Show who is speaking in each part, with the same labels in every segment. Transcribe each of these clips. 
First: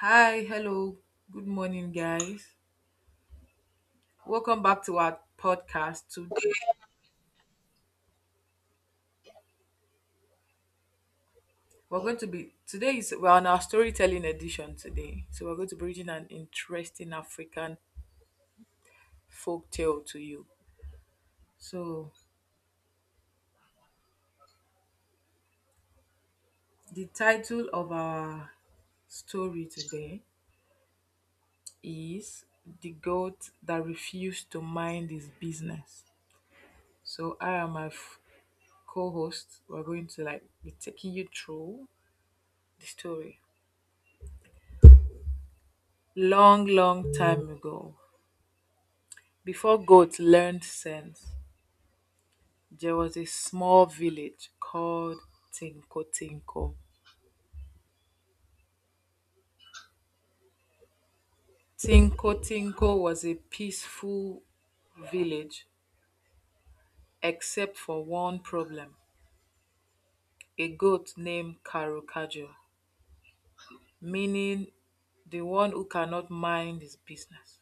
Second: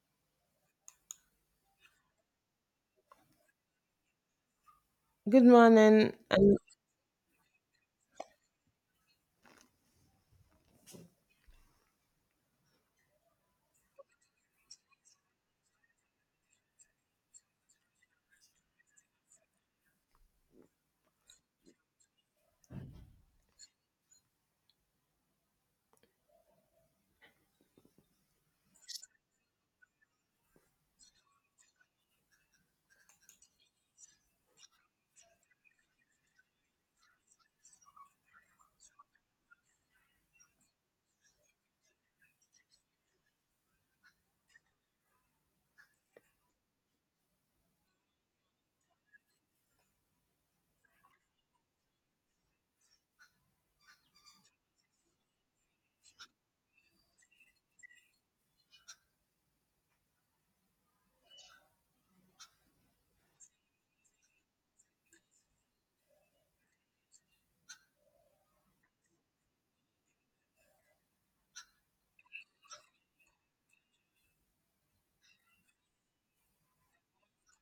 Speaker 1: Hi, hello, good morning, guys. Welcome back to our
Speaker 2: Good
Speaker 1: podcast.
Speaker 2: morning.
Speaker 1: Today.
Speaker 2: And
Speaker 1: We're going to be today is We're on our storytelling edition today, so we're going to be reading an interesting African folk tale to you. So the title of our story today is "The Goat That Refused to Mind His Business." So I am co-host. We're going to like be taking you through the story. Long, long time ago, before goats learned sense, there was a small village called Tinko Tinko. Tinko Tinko was a peaceful village except for one problem, a goat named Karukajo, meaning the one who cannot mind his business.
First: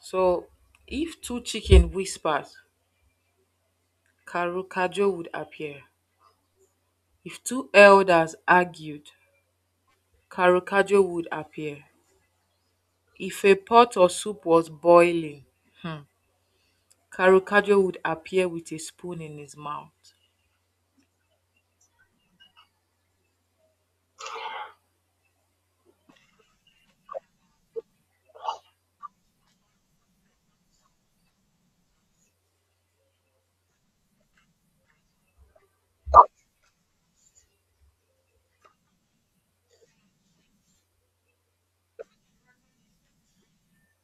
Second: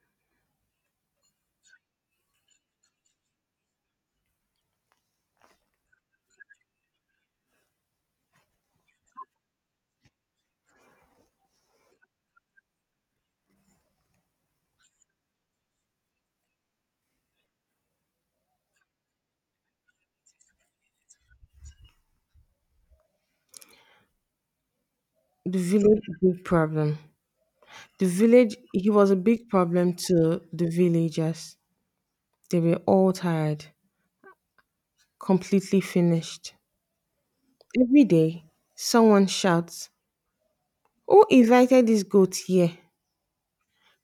Speaker 1: So, if two chickens whispered, Karukajo would appear. If two elders argued, Karukajo would appear. If a pot or soup was boiling, um Karukajo would appear with a spoon in his mouth.
Speaker 2: the village big problem. The village He was a big problem to the villagers. They were all tired, completely finished. Every day, someone shouts, "Who invited this goat here?"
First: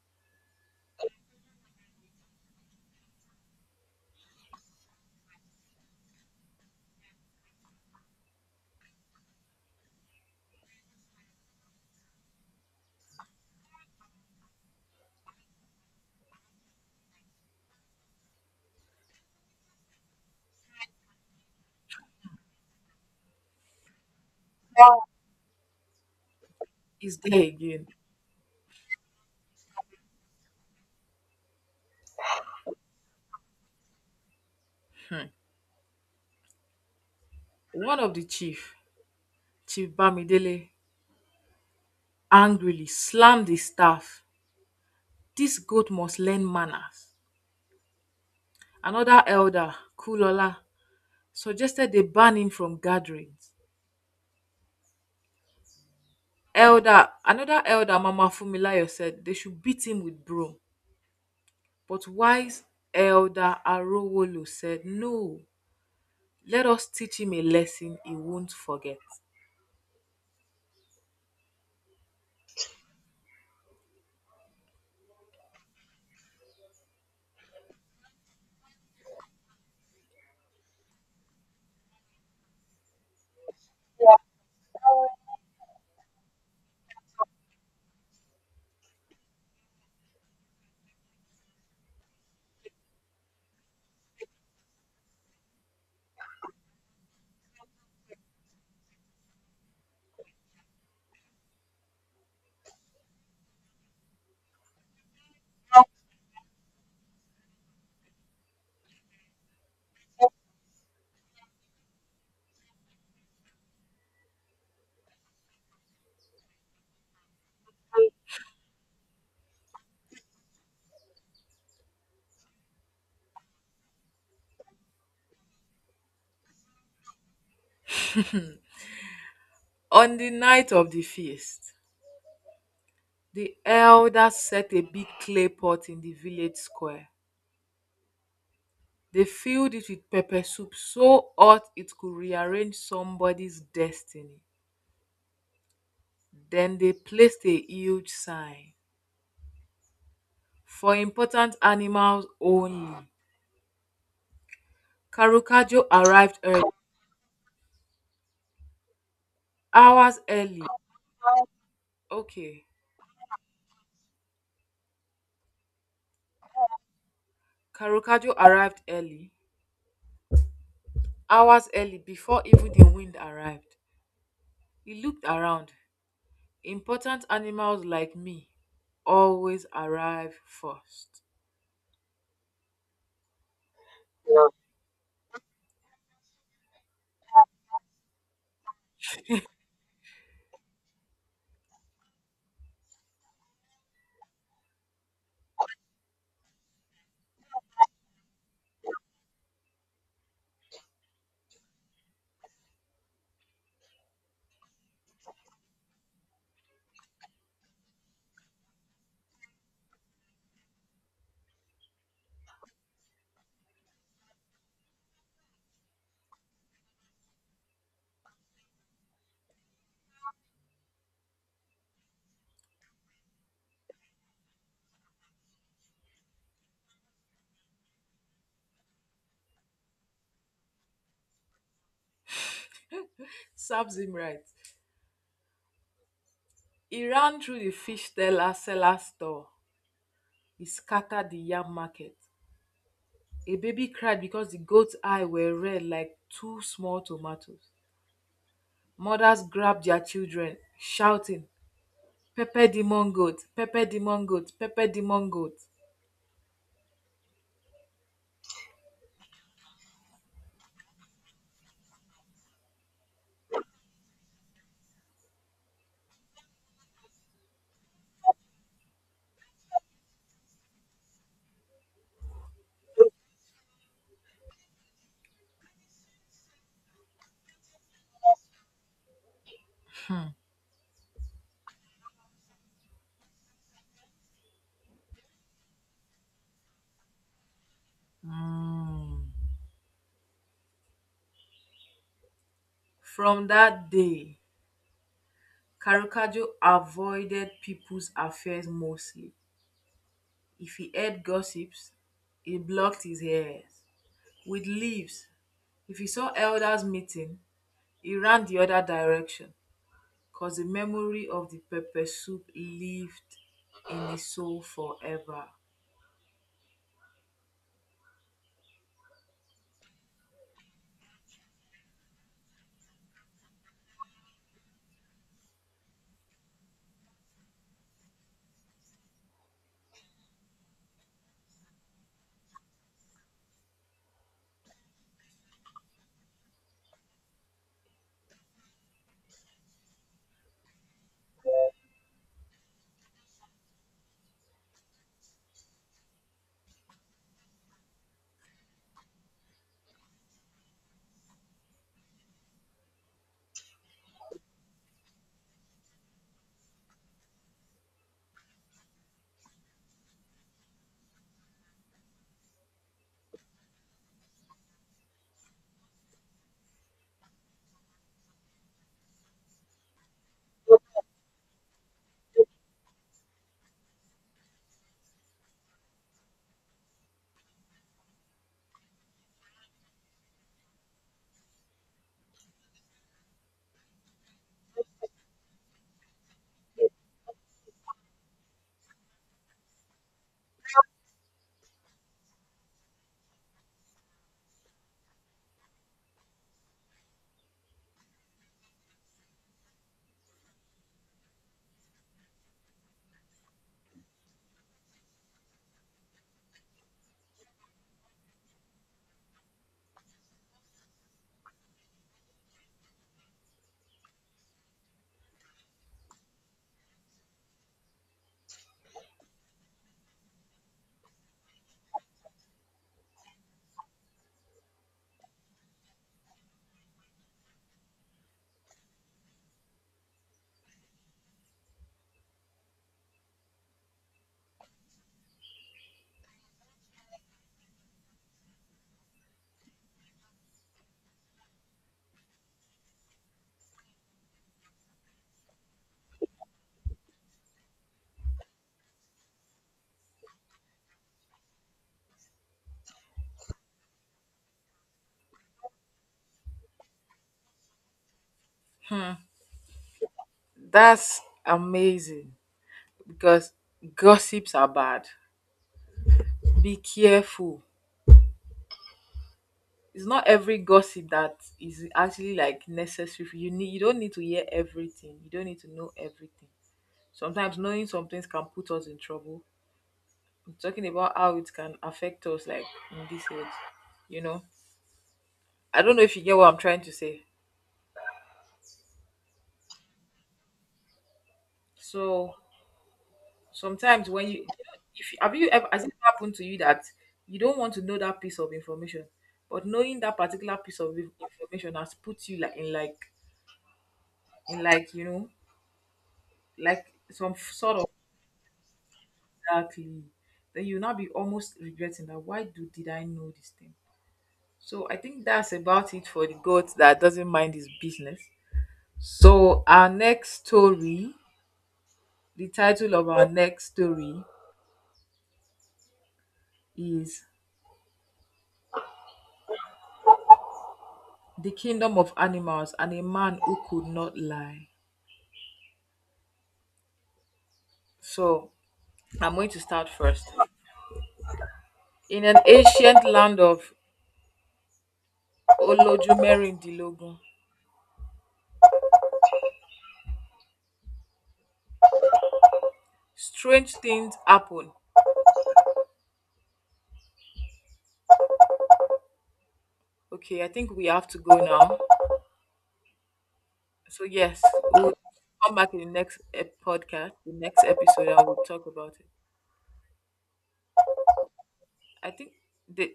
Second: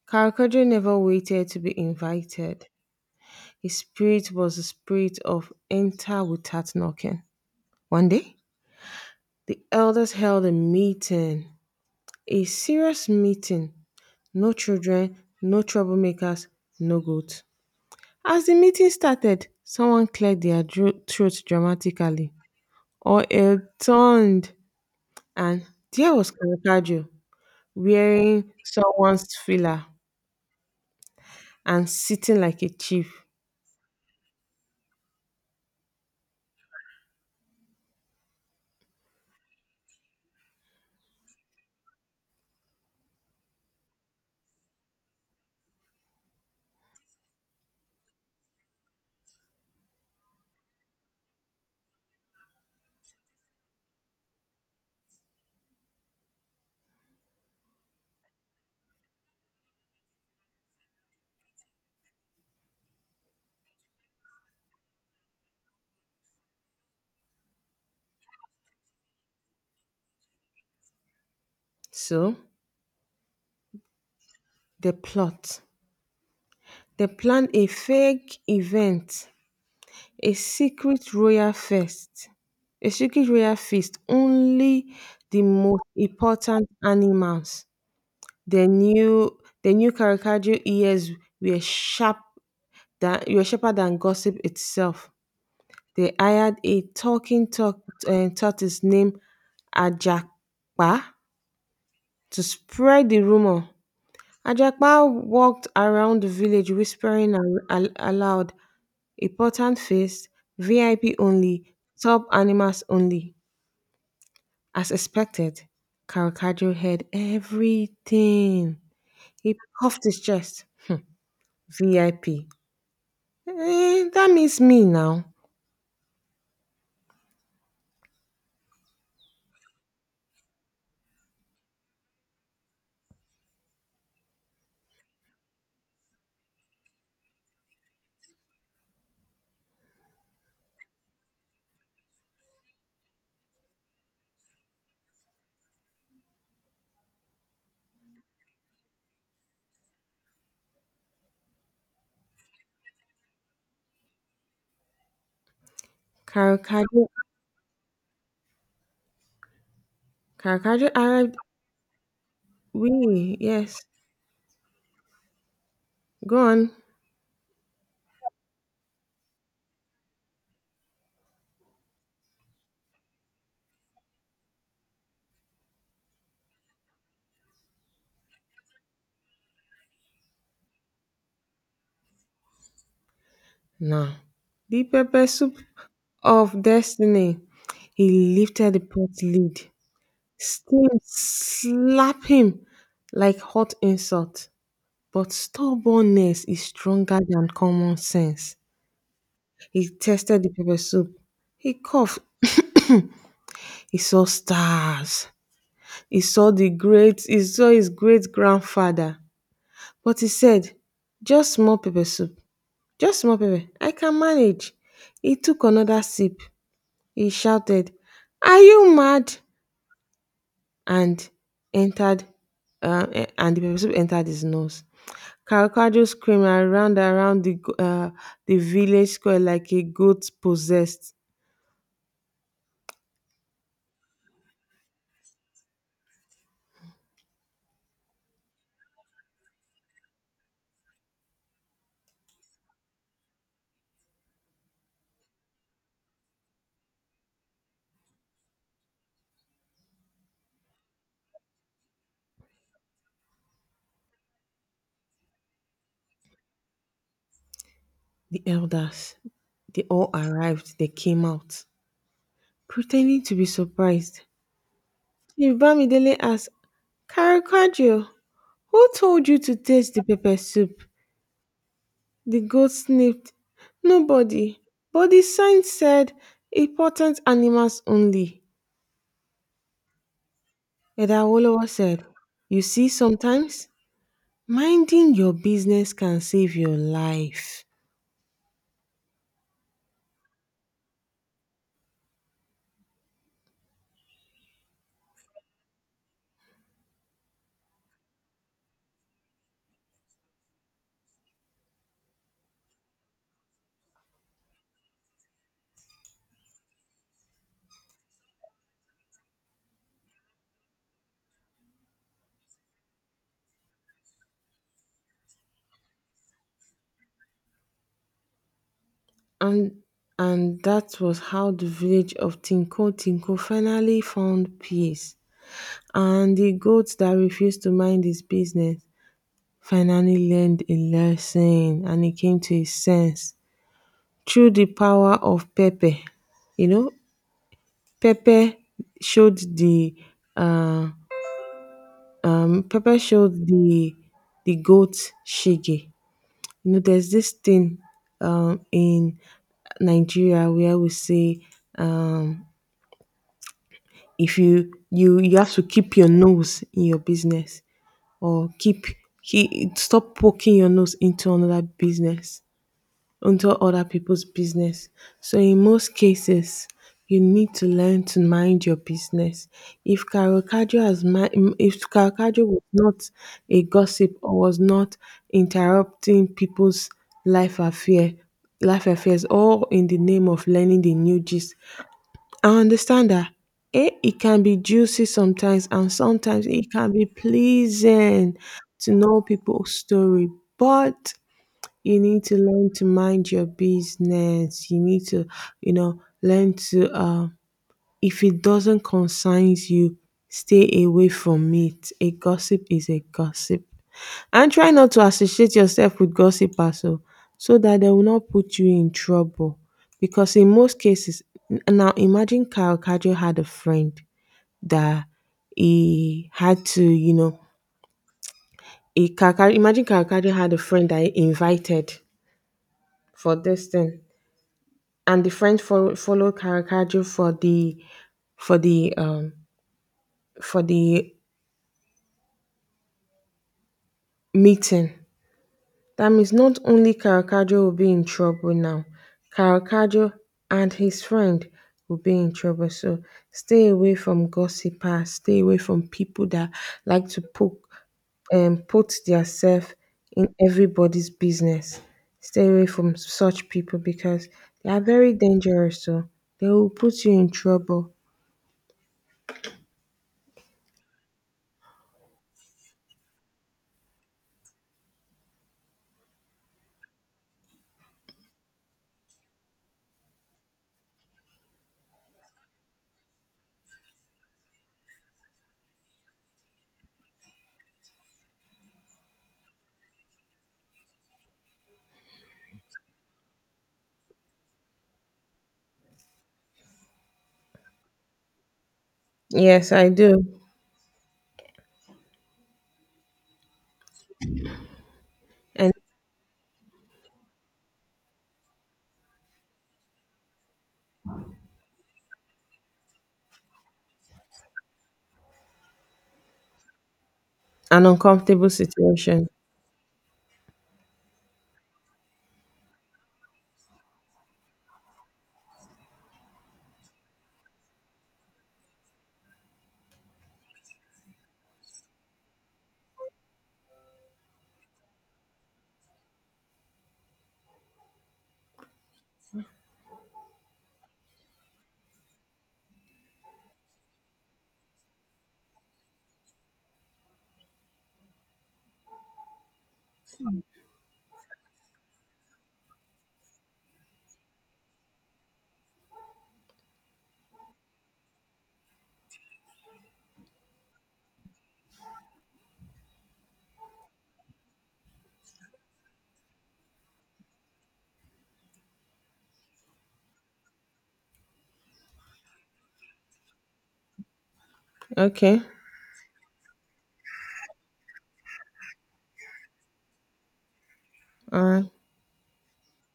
Speaker 2: Karakojo never waited to be invited. His spirit was the spirit of enter without knocking. One day, the elders held a meeting, a serious meeting. No children, no troublemakers, no goats. As the meeting started, someone cleared their throat dramatically. All hell turned, and there was Caravaggio
Speaker 1: Is there again.
Speaker 2: wearing someone's filler and sitting like a chief.
Speaker 1: One of the chief, Chief Bamidele, angrily slammed his staff. This goat must learn manners. Another elder, Kulola, suggested they ban him from gatherings. Another elder, Mama Fumilayo, said they should beat him with broom. But wise elder Arowolo said no, let us teach him a lesson he won't forget.
Speaker 2: So, the plot. They planned a fake event, a secret royal feast. A secret royal feast, only the most important animals. Their new caricature ears were sharp were sharper than gossip itself. They hired a talking tot tortoise named Ajakpa to spread the rumor. Ajakpa walked around the village whispering aloud, important feast, VIP only, top animals only. As expected, Caracadro heard everything. He puffed his chest. VIP. That means me now.
Speaker 1: On the night of the feast, the elders set a big clay pot in the village square. They filled it with pepper soup so hot it could rearrange somebody's destiny. Then they placed a huge sign for important animals only. Karukajo arrived early,
Speaker 2: Caracadro,
Speaker 1: hours early.
Speaker 2: Caracadro Arab,
Speaker 1: Okay,
Speaker 2: we, yes. Go on.
Speaker 1: Karukajo arrived early, hours early, before even the wind arrived. He looked around. Important animals like me always arrive first.
Speaker 2: Now, the pepper soup of destiny. He lifted the pot lid. Steam slapped him like hot insult. But stubbornness is stronger than common sense. He tested the pepper soup. He coughed. He saw stars. He saw his great grandfather. But he said, "Just small pepper soup, just small pepper. I can manage." He took another sip. He shouted, "Are you mad?" and entered and the pepper soup entered his nose. Caravaggio screamed and ran around the village square like a goat possessed.
Speaker 1: Serves him right. He ran through the fish teller seller store, he scattered the yam market. A baby cried because the goat's eyes were red like two small tomatoes. Mothers grabbed their children, shouting, pepper demon goat, pepper demon goat, pepper demon goat.
Speaker 2: The elders, they all arrived. They came out, pretending to be surprised. If Bamidele asked, "Caravaggio, who told you to taste the pepper soup?" The goat sniffed. "Nobody. But the sign said, important animals only." Edawolowo said, "You see sometimes, minding your business can save your life."
Speaker 1: Mm. From that day, Karukajo avoided people's affairs mostly. If he heard gossips, he blocked his ears with leaves. If he saw elders meeting, he ran the other direction, because the memory of the pepper soup lived in his soul forever.
Speaker 2: And and that was how the village of Tinko Tinko finally found peace. And the goat that refused to mind his business finally learned a lesson and he came to his sense through the power of Pepe. You know, pepper showed the uh, pepper showed the goat shege. You know, there's this thing, in Nigeria where we say, um, if you have to keep your nose in your business, or keep stop poking your nose into another business, into other people's business. So in most cases, you need to learn to mind your business. If Carocagio has mi- mm, if Carocagio was not a gossip or was not interrupting people's life affair, life affairs, all in the name of learning the new gist. I understand that. It can be juicy sometimes, and sometimes it can be pleasing to know people's story. But you need to learn to mind your business. You need to, learn to, if it doesn't concern you, stay away from it. A gossip is a gossip. And try not to associate yourself with gossipers, so that they will not put you in trouble. Because in most cases, now imagine Kyle Kajo had a friend that he had to, he, imagine Kyle Kajo had a friend that he invited for this thing. And the French follow Caravaggio for the um, for the meeting. That means not only Caravaggio will be in trouble now, Caravaggio and his friend will be in trouble. So stay away from gossipers. Stay away from people that like to poke put themselves in everybody's business. Stay away from such people because they are very dangerous. So they will put you in trouble.
Speaker 1: That's amazing, because gossips are bad. Be careful. It's not every gossip that is actually like necessary. For You need, you don't need to hear everything. You don't need to know everything. Sometimes knowing some things can put us in trouble, talking about how it can affect us, like in this age, you know. I don't know if you get what I'm trying to say.
Speaker 2: Yes, I do.
Speaker 1: So sometimes when you, if have you ever,
Speaker 2: And
Speaker 1: has it happened to you that you don't want to know that piece of information, but knowing that particular piece of information has put you like in like in like, you know, like some sort
Speaker 2: an
Speaker 1: of
Speaker 2: uncomfortable situation.
Speaker 1: darkly, then you'll now be almost regretting that, why do did I know this thing? So I think that's about it for the goat that doesn't mind his business. So, our next story, the title of our next story is The Kingdom of Animals and a Man Who Could Not Lie. So, I'm going to start first. In an ancient land of Olojumerin, strange things happen. Okay, I think we have to go now. So, yes, we'll
Speaker 2: Okay.
Speaker 1: come back in the next podcast, the next episode, and we'll talk about it.
Speaker 2: All right.
Speaker 1: I think the